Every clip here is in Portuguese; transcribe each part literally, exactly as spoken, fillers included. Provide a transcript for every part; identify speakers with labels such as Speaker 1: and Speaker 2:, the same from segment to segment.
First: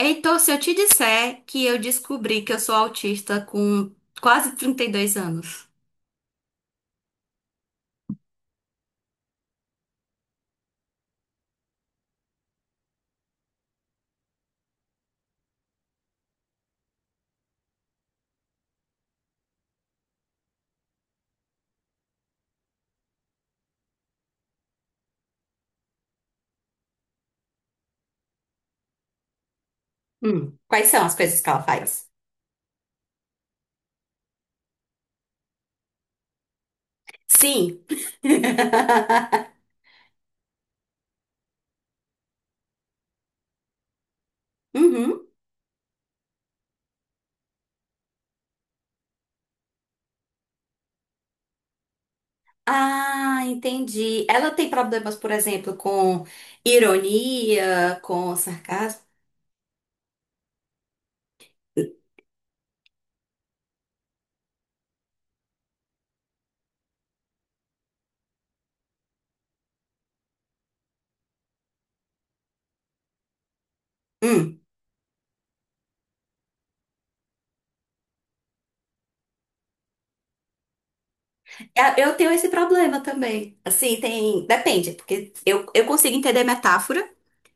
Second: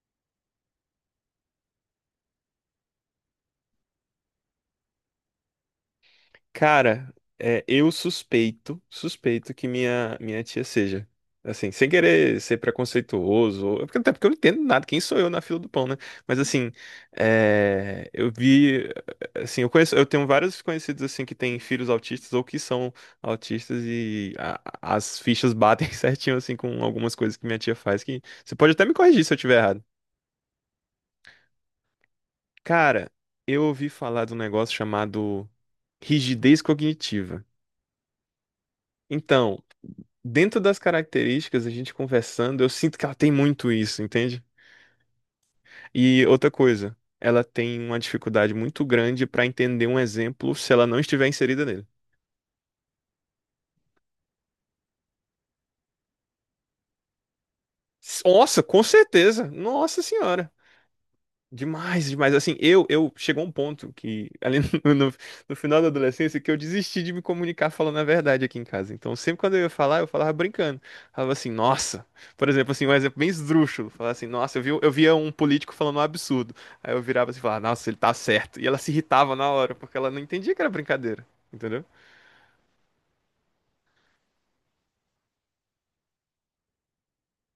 Speaker 1: Heitor, se eu te disser que eu descobri que eu sou autista com quase trinta e dois anos.
Speaker 2: Cara, é, eu suspeito, suspeito que minha, minha tia seja. Assim, sem querer ser preconceituoso, ou- porque- até porque eu não entendo nada, quem sou eu na fila do pão, né? Mas assim, é, eu vi, assim, eu conheço, eu tenho vários conhecidos assim que têm filhos autistas ou que são autistas e a- as fichas batem certinho assim com algumas coisas que minha tia faz que você pode até me corrigir se eu estiver errado.
Speaker 1: Hum, quais são as coisas que ela faz?
Speaker 2: Cara, eu ouvi falar de um negócio chamado rigidez cognitiva.
Speaker 1: Sim.
Speaker 2: Então, dentro das características, a gente conversando, eu sinto que ela tem muito isso, entende?
Speaker 1: Uhum.
Speaker 2: E outra coisa, ela tem uma dificuldade muito grande para entender um exemplo se ela não estiver inserida nele.
Speaker 1: Ah, entendi. Ela tem problemas, por exemplo, com ironia,
Speaker 2: S-
Speaker 1: com
Speaker 2: Nossa, com
Speaker 1: sarcasmo.
Speaker 2: certeza. Nossa senhora. Demais, demais. Assim, eu, eu chegou um ponto que, ali no, no, no final da adolescência, que eu desisti de me comunicar falando a verdade aqui em casa. Então, sempre quando eu ia falar, eu falava brincando. Falava assim, nossa. Por exemplo, assim, um exemplo bem esdrúxulo. Falava assim, nossa,
Speaker 1: Hum.
Speaker 2: eu vi, eu via um político falando um absurdo. Aí eu virava assim e falava, nossa, ele tá certo. E ela se irritava na hora, porque ela não entendia que era brincadeira. Entendeu?
Speaker 1: É, eu tenho esse problema também. Assim, tem. Depende, porque eu, eu consigo entender metáfora,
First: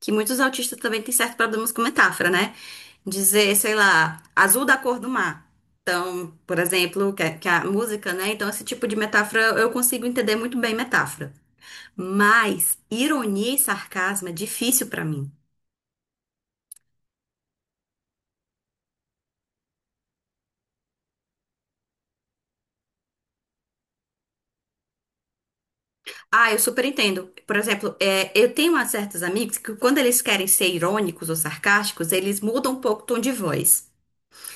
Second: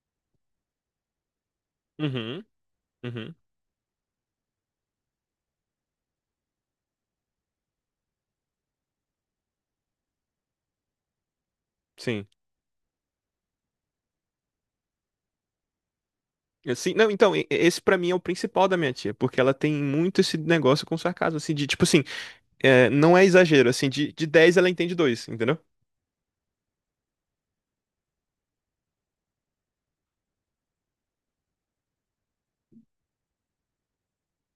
Speaker 1: que muitos autistas também têm certos problemas com metáfora,
Speaker 2: Uhum,
Speaker 1: né?
Speaker 2: uhum,
Speaker 1: Dizer, sei lá, azul da cor do mar. Então, por exemplo, que, a- que é a música, né? Então, esse tipo de metáfora eu consigo entender muito bem metáfora.
Speaker 2: sim.
Speaker 1: Mas ironia e sarcasmo é difícil pra mim.
Speaker 2: Assim, não, então, e- esse pra mim é o principal da minha tia, porque ela tem muito esse negócio com sarcasmo, assim, de tipo assim. É, não é exagero, assim, de, de dez ela entende dois, entendeu?
Speaker 1: Ah, eu super entendo. Por exemplo, é, eu tenho umas certos amigos que quando eles querem ser irônicos ou sarcásticos, eles mudam um pouco o tom de voz.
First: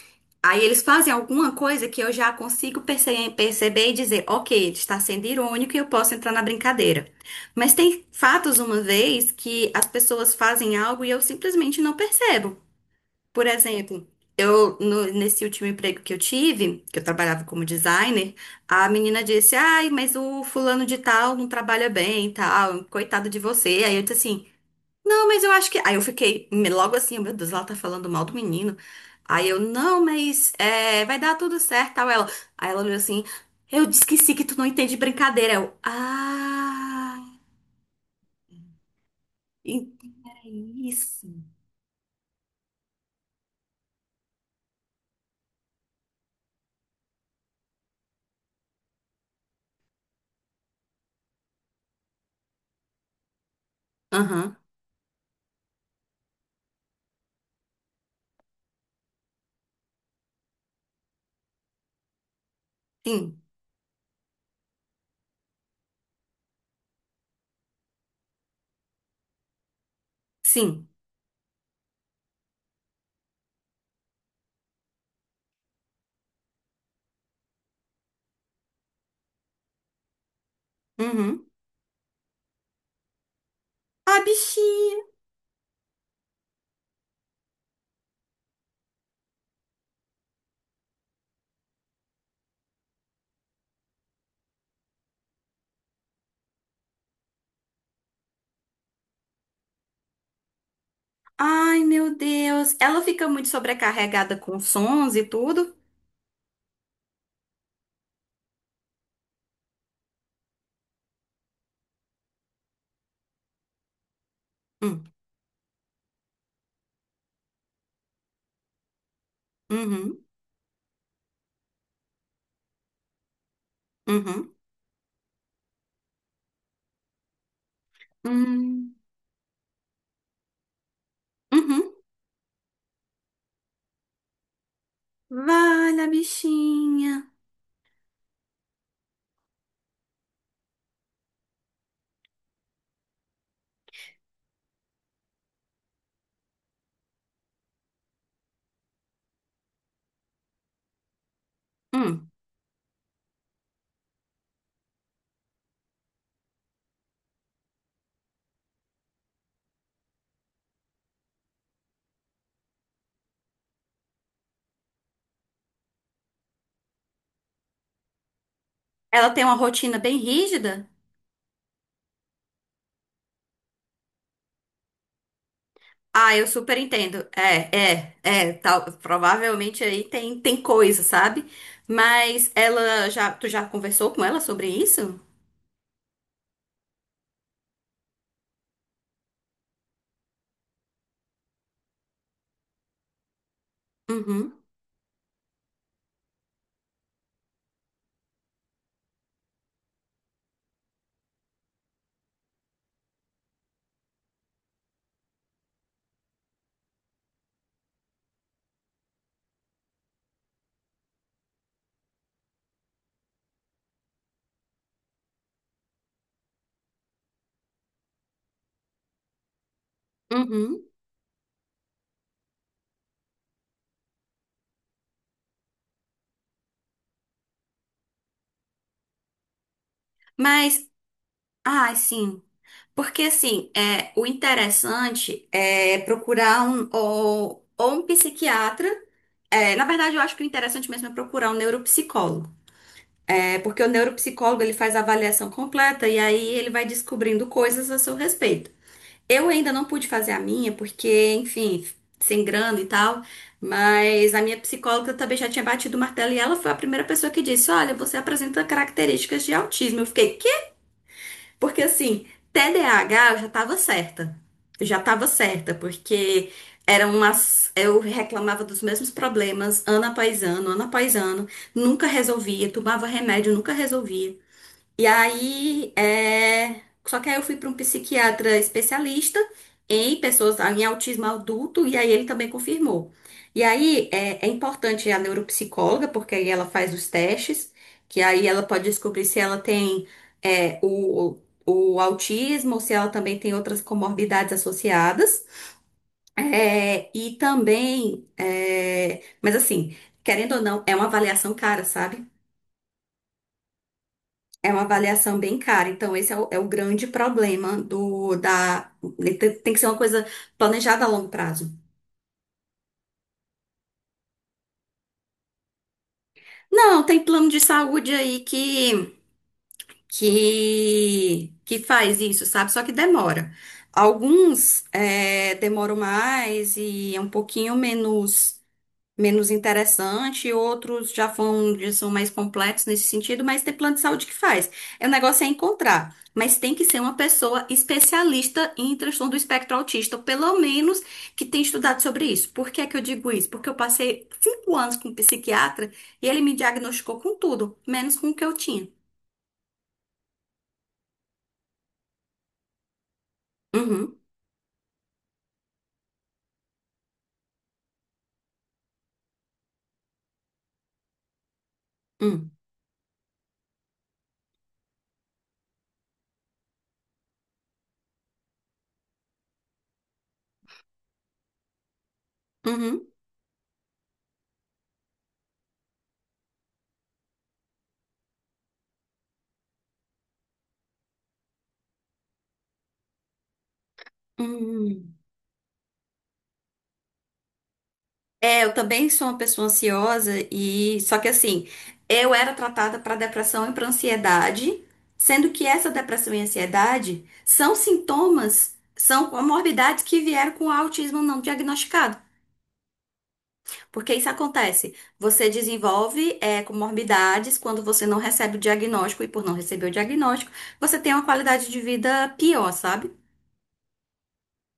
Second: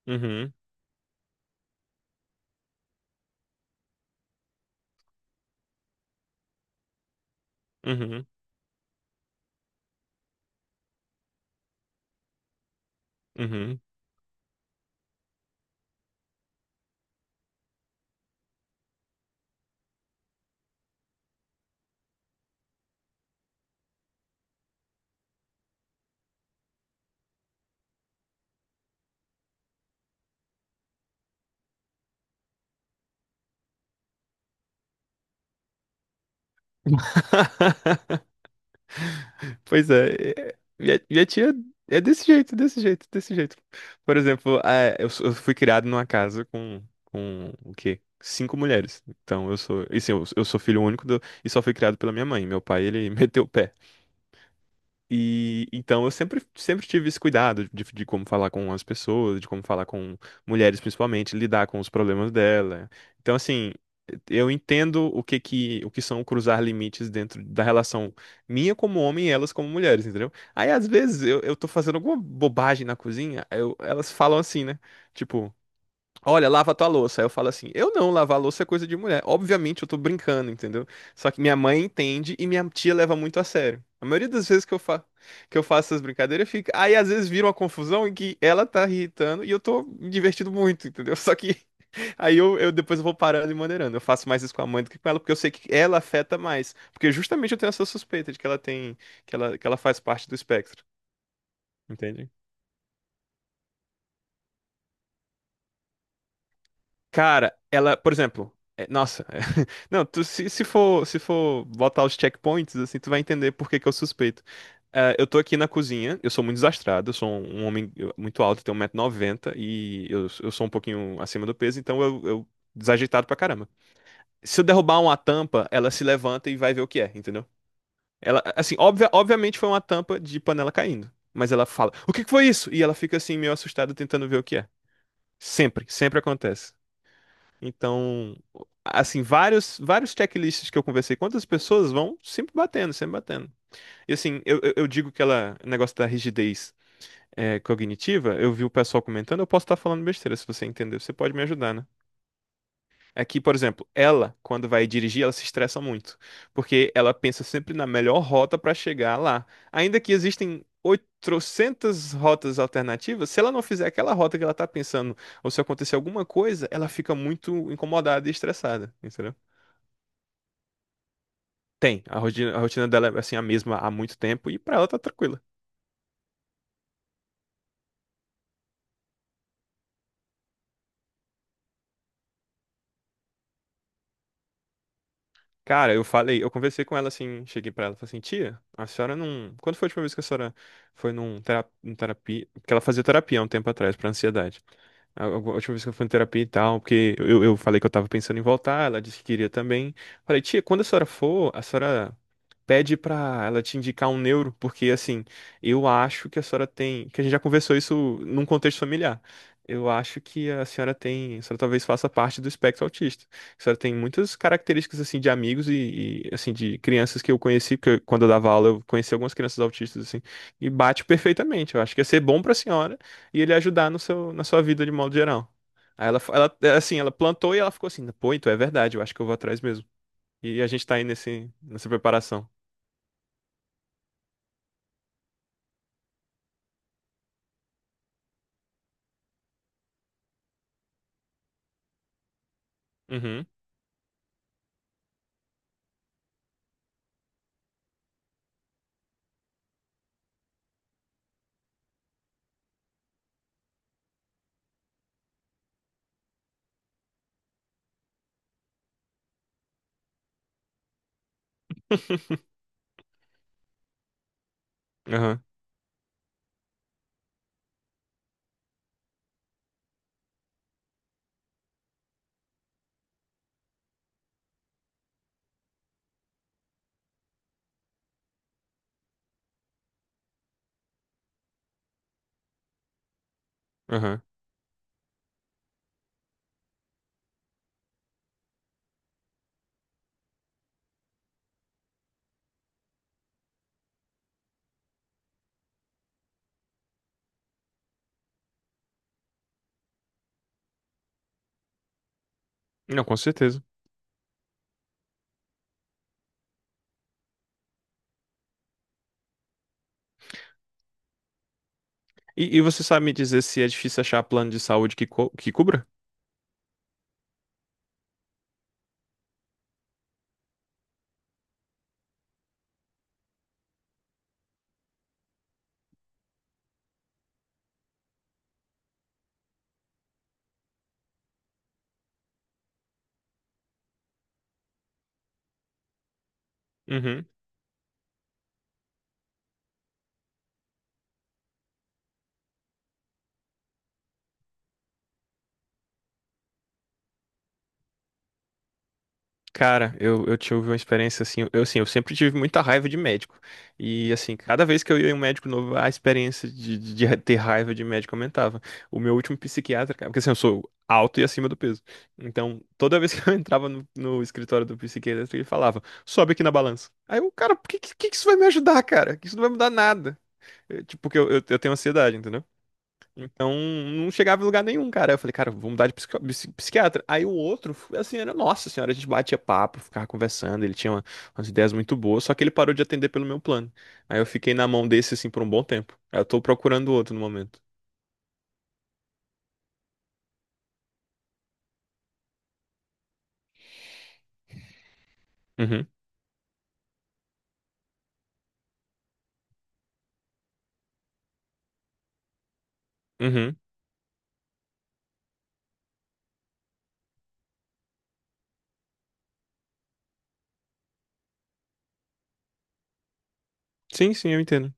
Speaker 2: Uhum,
Speaker 1: Aí eles fazem alguma coisa que eu já consigo perce- perceber e dizer, ok, ele está sendo irônico e eu posso entrar na brincadeira. Mas tem
Speaker 2: uhum,
Speaker 1: fatos uma vez que as pessoas fazem algo e eu simplesmente não percebo. Por
Speaker 2: uhum.
Speaker 1: exemplo, eu no- nesse último emprego que eu tive, que eu trabalhava como designer, a menina disse, ai, mas o fulano de tal não trabalha bem, e tal, coitado de você. Aí eu disse assim, não, mas eu acho que. Aí eu fiquei me- logo assim, meu Deus, ela tá falando mal do menino. Aí eu, não, mas é, vai dar tudo certo, tal. Ela, aí ela olhou assim, eu disse que sim, que tu não entende brincadeira. Eu, ah,
Speaker 2: Pois
Speaker 1: ent-
Speaker 2: é,
Speaker 1: é
Speaker 2: é- minha, minha
Speaker 1: isso.
Speaker 2: tia é desse jeito, desse jeito, desse jeito. Por exemplo, é, eu, sou- eu fui criado numa casa com, com o quê? Cinco mulheres. Então eu sou, e sim, eu, eu sou filho único do- e só fui criado pela minha mãe. Meu pai, ele meteu o pé.
Speaker 1: Aham,
Speaker 2: E então eu sempre, sempre tive esse cuidado de, de como falar com as pessoas, de como falar com mulheres principalmente, lidar com os problemas dela. Então,
Speaker 1: sim,
Speaker 2: assim, eu entendo o que que, o que são cruzar limites dentro da relação minha como homem e elas como mulheres, entendeu? Aí, às
Speaker 1: sim.
Speaker 2: vezes, eu, eu tô fazendo alguma bobagem na cozinha, eu- elas falam assim, né? Tipo. Olha, lava tua louça. Aí eu falo assim: eu não, lavar louça é coisa de mulher. Obviamente eu tô brincando, entendeu? Só que
Speaker 1: Uhum.
Speaker 2: minha mãe entende e minha tia leva muito a sério. A
Speaker 1: Ah,
Speaker 2: maioria das vezes que eu, fa
Speaker 1: bichinha.
Speaker 2: que eu faço essas brincadeiras fica. Aí às vezes vira uma confusão em que ela tá irritando e eu tô me divertindo muito, entendeu? Só que aí eu, eu depois eu vou parando e maneirando. Eu faço mais isso com a mãe do que com ela, porque eu sei que ela afeta mais. Porque justamente eu tenho essa suspeita de que ela tem, que ela, que ela faz parte do espectro,
Speaker 1: Ai, meu
Speaker 2: entende?
Speaker 1: Deus. Ela fica muito sobrecarregada com sons e tudo.
Speaker 2: Cara, ela, por exemplo, é- nossa, não, tu, se, se for, se for botar os checkpoints, assim, tu vai entender por que que eu suspeito.
Speaker 1: Hum.
Speaker 2: Eh, eu tô aqui na cozinha, eu sou muito desastrado, eu sou um um homem eu- muito alto, eu tenho 190 noventa e
Speaker 1: Uhum,
Speaker 2: eu, eu sou um pouquinho acima do peso, então eu, eu desajeitado pra caramba.
Speaker 1: uhum,
Speaker 2: Se eu derrubar uma tampa, ela se levanta e vai ver o que é, entendeu? Ela, assim,
Speaker 1: uhum,
Speaker 2: obvia, obviamente foi uma tampa de panela caindo, mas ela
Speaker 1: uhum.
Speaker 2: fala, o que que foi isso? E ela fica assim, meio assustada, tentando ver o que é. Sempre,
Speaker 1: Vale a
Speaker 2: sempre acontece.
Speaker 1: bichinha.
Speaker 2: Então, assim, vários, vários checklists que eu conversei com outras pessoas vão sempre batendo, sempre batendo. E assim, eu, eu eu digo que ela, o negócio da rigidez é, cognitiva, eu vi o pessoal comentando, eu posso estar falando besteira, se você entendeu, você pode me ajudar, né?
Speaker 1: Hum.
Speaker 2: É que, por exemplo, ela, quando vai dirigir, ela se estressa muito, porque ela pensa sempre na melhor rota para chegar lá. Ainda que existem oitocentas rotas alternativas, se ela não fizer aquela rota que ela tá pensando, ou se acontecer alguma coisa, ela fica muito incomodada e estressada,
Speaker 1: Ela
Speaker 2: entendeu?
Speaker 1: tem uma rotina bem rígida?
Speaker 2: Tem, a rotina, a rotina dela é assim a mesma há muito tempo e pra ela tá tranquila.
Speaker 1: Ah, eu super entendo. É, é, é, tal, provavelmente aí tem, tem coisa, sabe? Mas ela já, tu já conversou com ela sobre isso?
Speaker 2: Cara, eu falei, eu conversei com ela assim, cheguei pra ela, falei assim, tia, a senhora não, quando foi a última vez que a senhora foi num terapia, terapia, que ela fazia terapia há um tempo atrás pra
Speaker 1: Uhum,
Speaker 2: ansiedade? A a última vez que eu fui em terapia e tal, porque eu, eu falei que eu tava pensando em voltar, ela disse que queria também. Falei, tia, quando a senhora for, a senhora pede pra ela te indicar um neuro, porque assim, eu acho que a senhora tem, que a gente já conversou isso num contexto familiar. Eu acho que a senhora tem, a senhora talvez faça parte do espectro autista. A senhora tem muitas características assim de amigos e, e, assim de crianças que eu conheci, porque eu- quando eu dava aula eu conheci algumas crianças autistas assim, e
Speaker 1: uhum.
Speaker 2: bate perfeitamente. Eu acho que ia ser bom pra senhora e ele ajudar no seu, na sua vida de modo geral. Aí ela, ela, é assim, ela plantou e ela ficou assim, pô, então é verdade, eu acho que eu vou atrás mesmo. E a gente
Speaker 1: Mas,
Speaker 2: tá aí nesse, nessa
Speaker 1: ah, sim.
Speaker 2: preparação.
Speaker 1: Porque assim, é, o interessante é procurar um ou, ou um psiquiatra. É, na verdade, eu acho que o interessante mesmo é procurar um neuropsicólogo.
Speaker 2: Uhum.
Speaker 1: É porque o neuropsicólogo ele faz a avaliação completa e aí ele vai descobrindo coisas a seu respeito. Eu ainda não pude fazer a minha, porque, enfim, sem grana e tal, mas a minha psicóloga também já tinha batido o martelo e ela foi a primeira pessoa que disse: Olha, você apresenta características de autismo. Eu fiquei, quê? Porque assim, T D A H eu já tava certa. Eu já tava
Speaker 2: Aham,
Speaker 1: certa, porque eram umas. Eu reclamava dos mesmos problemas ano após ano, ano após ano, nunca resolvia, tomava remédio, nunca resolvia. E aí, é... só que aí eu fui para um psiquiatra especialista em pessoas em autismo adulto, e aí ele também confirmou. E aí
Speaker 2: aham.
Speaker 1: é, é importante a neuropsicóloga, porque aí ela faz os testes, que aí ela pode descobrir se ela tem é, o, o autismo ou se ela também tem outras comorbidades associadas. É, e também, é, mas assim, querendo ou não, é uma avaliação cara, sabe?
Speaker 2: Não, com certeza.
Speaker 1: É uma avaliação bem cara, então esse é o, é o grande problema do da tem, tem que ser uma coisa planejada a longo prazo.
Speaker 2: E, e você sabe me dizer se é difícil achar plano de saúde que, co- que cubra?
Speaker 1: Não, tem plano de saúde aí que que que faz isso, sabe? Só que demora. Alguns é, demoram mais e é um pouquinho menos menos interessante, outros já vão, já são mais completos nesse sentido, mas tem plano de saúde que faz. É, o negócio é encontrar, mas tem que ser uma
Speaker 2: Uhum.
Speaker 1: pessoa especialista em transtorno do espectro autista, ou pelo menos que tenha estudado sobre isso. Por que é que eu digo isso? Porque eu passei cinco anos com um psiquiatra e ele me diagnosticou com tudo, menos com o que eu tinha.
Speaker 2: Cara, eu, eu tive uma experiência assim. Eu, assim, eu sempre tive muita raiva de médico. E,
Speaker 1: Uhum,
Speaker 2: assim, cada vez que eu ia em um médico novo, a experiência de, de, de ter raiva de médico aumentava. O meu último psiquiatra, cara, porque assim, eu sou alto e acima do peso.
Speaker 1: hum,
Speaker 2: Então, toda vez que eu entrava no, no escritório do psiquiatra, ele falava: sobe aqui na balança. Aí eu, cara, por que, que, que isso vai me ajudar, cara? Que isso não vai mudar nada. Eu, tipo, porque eu, eu, eu tenho ansiedade, entendeu?
Speaker 1: uhum,
Speaker 2: Então, não chegava em lugar nenhum, cara. Eu falei, cara, vou mudar de psico- psi- psiquiatra. Aí o outro, assim, era, nossa senhora, a gente batia papo, ficava conversando, ele tinha uma- umas ideias muito boas, só que ele parou de atender pelo meu plano. Aí eu fiquei
Speaker 1: uhum,
Speaker 2: na mão desse,
Speaker 1: uhum.
Speaker 2: assim, por um bom tempo. Aí eu tô procurando outro no momento.
Speaker 1: É, eu também sou uma pessoa ansiosa e só que assim, eu era tratada para depressão e para ansiedade, sendo que
Speaker 2: Uhum,
Speaker 1: essa depressão e ansiedade são sintomas, são comorbidades que vieram com autismo não diagnosticado.
Speaker 2: uhum.
Speaker 1: Porque isso acontece, você desenvolve é, comorbidades quando você não recebe o diagnóstico e por não receber o diagnóstico, você tem uma qualidade de vida pior, sabe?
Speaker 2: Sim, sim, eu entendo.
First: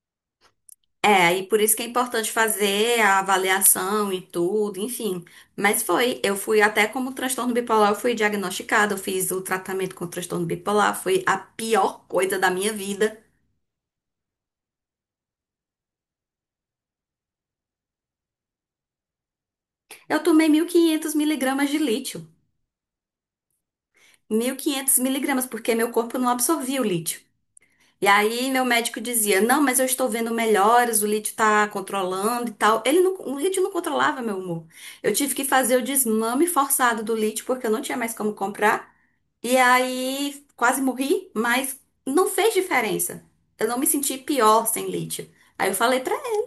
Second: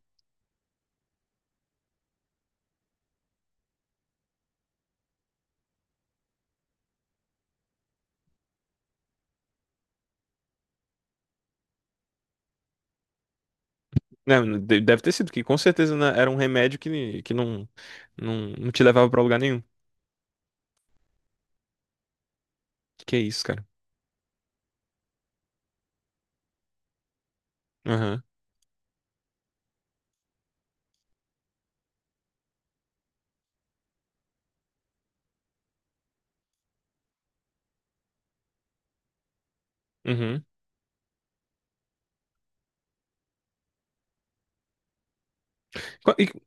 Speaker 1: É, e por isso que é importante fazer a avaliação e tudo, enfim. Mas foi, eu fui até como transtorno bipolar, eu fui diagnosticada, eu fiz o tratamento com transtorno bipolar, foi a pior coisa da minha vida.
Speaker 2: Não, não, de- deve ter sido, porque com certeza né, era um remédio que, que não, não, não te levava pra lugar nenhum.
Speaker 1: Eu tomei mil e quinhentos miligramas de lítio.
Speaker 2: Que que é isso, cara?
Speaker 1: Mil e quinhentos miligramas, porque meu corpo não absorvia o lítio. E
Speaker 2: Aham,
Speaker 1: aí meu médico dizia, não, mas eu estou vendo melhoras, o lítio tá controlando e tal. Ele não, o lítio não controlava meu humor. Eu tive que fazer o desmame forçado do lítio, porque eu não tinha mais como comprar. E aí
Speaker 2: uhum.
Speaker 1: quase morri, mas não fez diferença. Eu não me senti pior sem lítio. Aí eu falei pra
Speaker 2: Qu- E,
Speaker 1: ela.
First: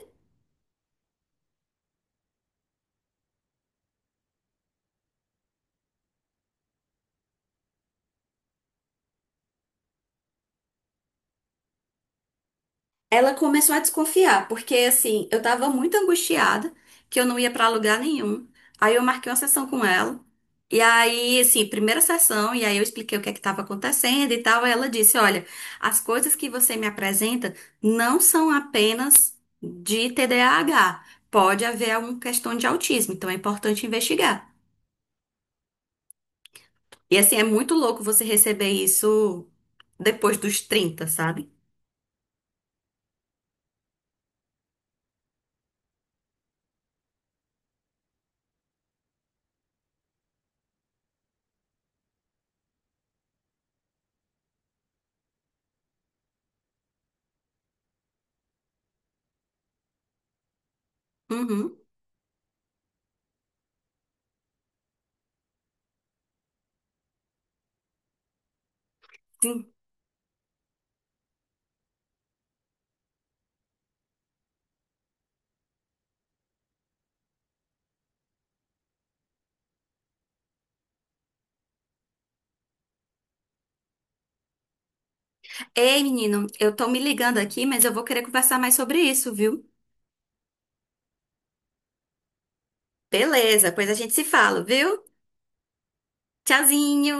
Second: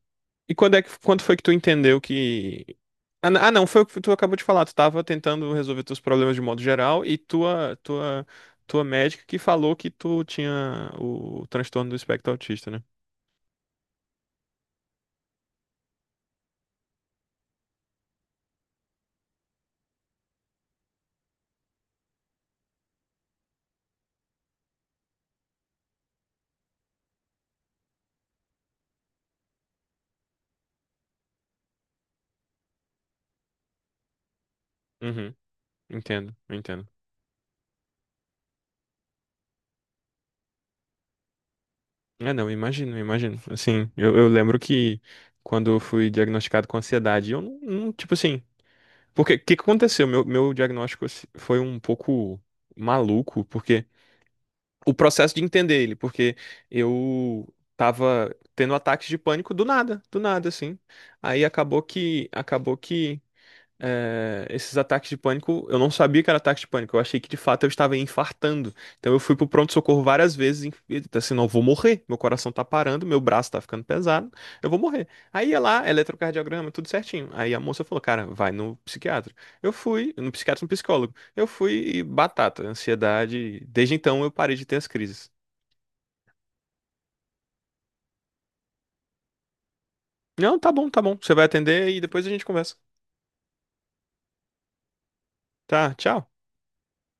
Speaker 2: e quando é que, quando foi que tu entendeu que Ah, n- ah, não, foi o que tu acabou de falar. Tu tava tentando resolver teus problemas de modo geral e tua, tua, tua médica que falou que tu tinha o transtorno do espectro autista, né?
Speaker 1: Ela começou a desconfiar, porque assim, eu tava muito angustiada, que eu não ia pra lugar nenhum. Aí eu marquei uma sessão com ela. E aí, assim, primeira sessão, e aí eu expliquei o que é que estava acontecendo e tal. Aí ela disse: Olha, as coisas que você me apresenta não são apenas de T D A H. Pode haver alguma questão de autismo, então é importante investigar.
Speaker 2: Uhum, entendo, entendo.
Speaker 1: E assim, é muito louco você receber isso depois dos trinta sabe?
Speaker 2: É, não, imagino, imagino. Assim, eu, eu lembro que quando eu fui diagnosticado com ansiedade, eu não, não- tipo assim, porque o que que aconteceu? Meu, meu diagnóstico assim, foi um pouco maluco, porque o processo de entender ele, porque eu tava tendo ataques de pânico do nada, do nada, assim. Aí
Speaker 1: Uhum.
Speaker 2: acabou que, acabou que é, esses ataques de pânico, eu não sabia que era ataque de pânico, eu achei que de fato eu estava infartando. Então eu fui pro
Speaker 1: Sim.
Speaker 2: pronto-socorro várias vezes, em- e, tipo assim, não, eu vou morrer, meu coração tá parando, meu braço tá ficando pesado, eu vou morrer. Aí ia lá, eletrocardiograma, tudo certinho. Aí a moça falou, cara, vai no psiquiatra. Eu fui, no psiquiatra, no psicólogo. Eu fui e batata, ansiedade. Desde então eu parei de ter as crises.
Speaker 1: Ei, menino, eu tô me ligando aqui, mas eu vou querer conversar mais sobre isso, viu?
Speaker 2: Não, tá bom, tá bom, você vai atender e depois a gente conversa.
Speaker 1: Beleza, pois a gente se fala, viu?
Speaker 2: Tá, tchau.
Speaker 1: Tchauzinho!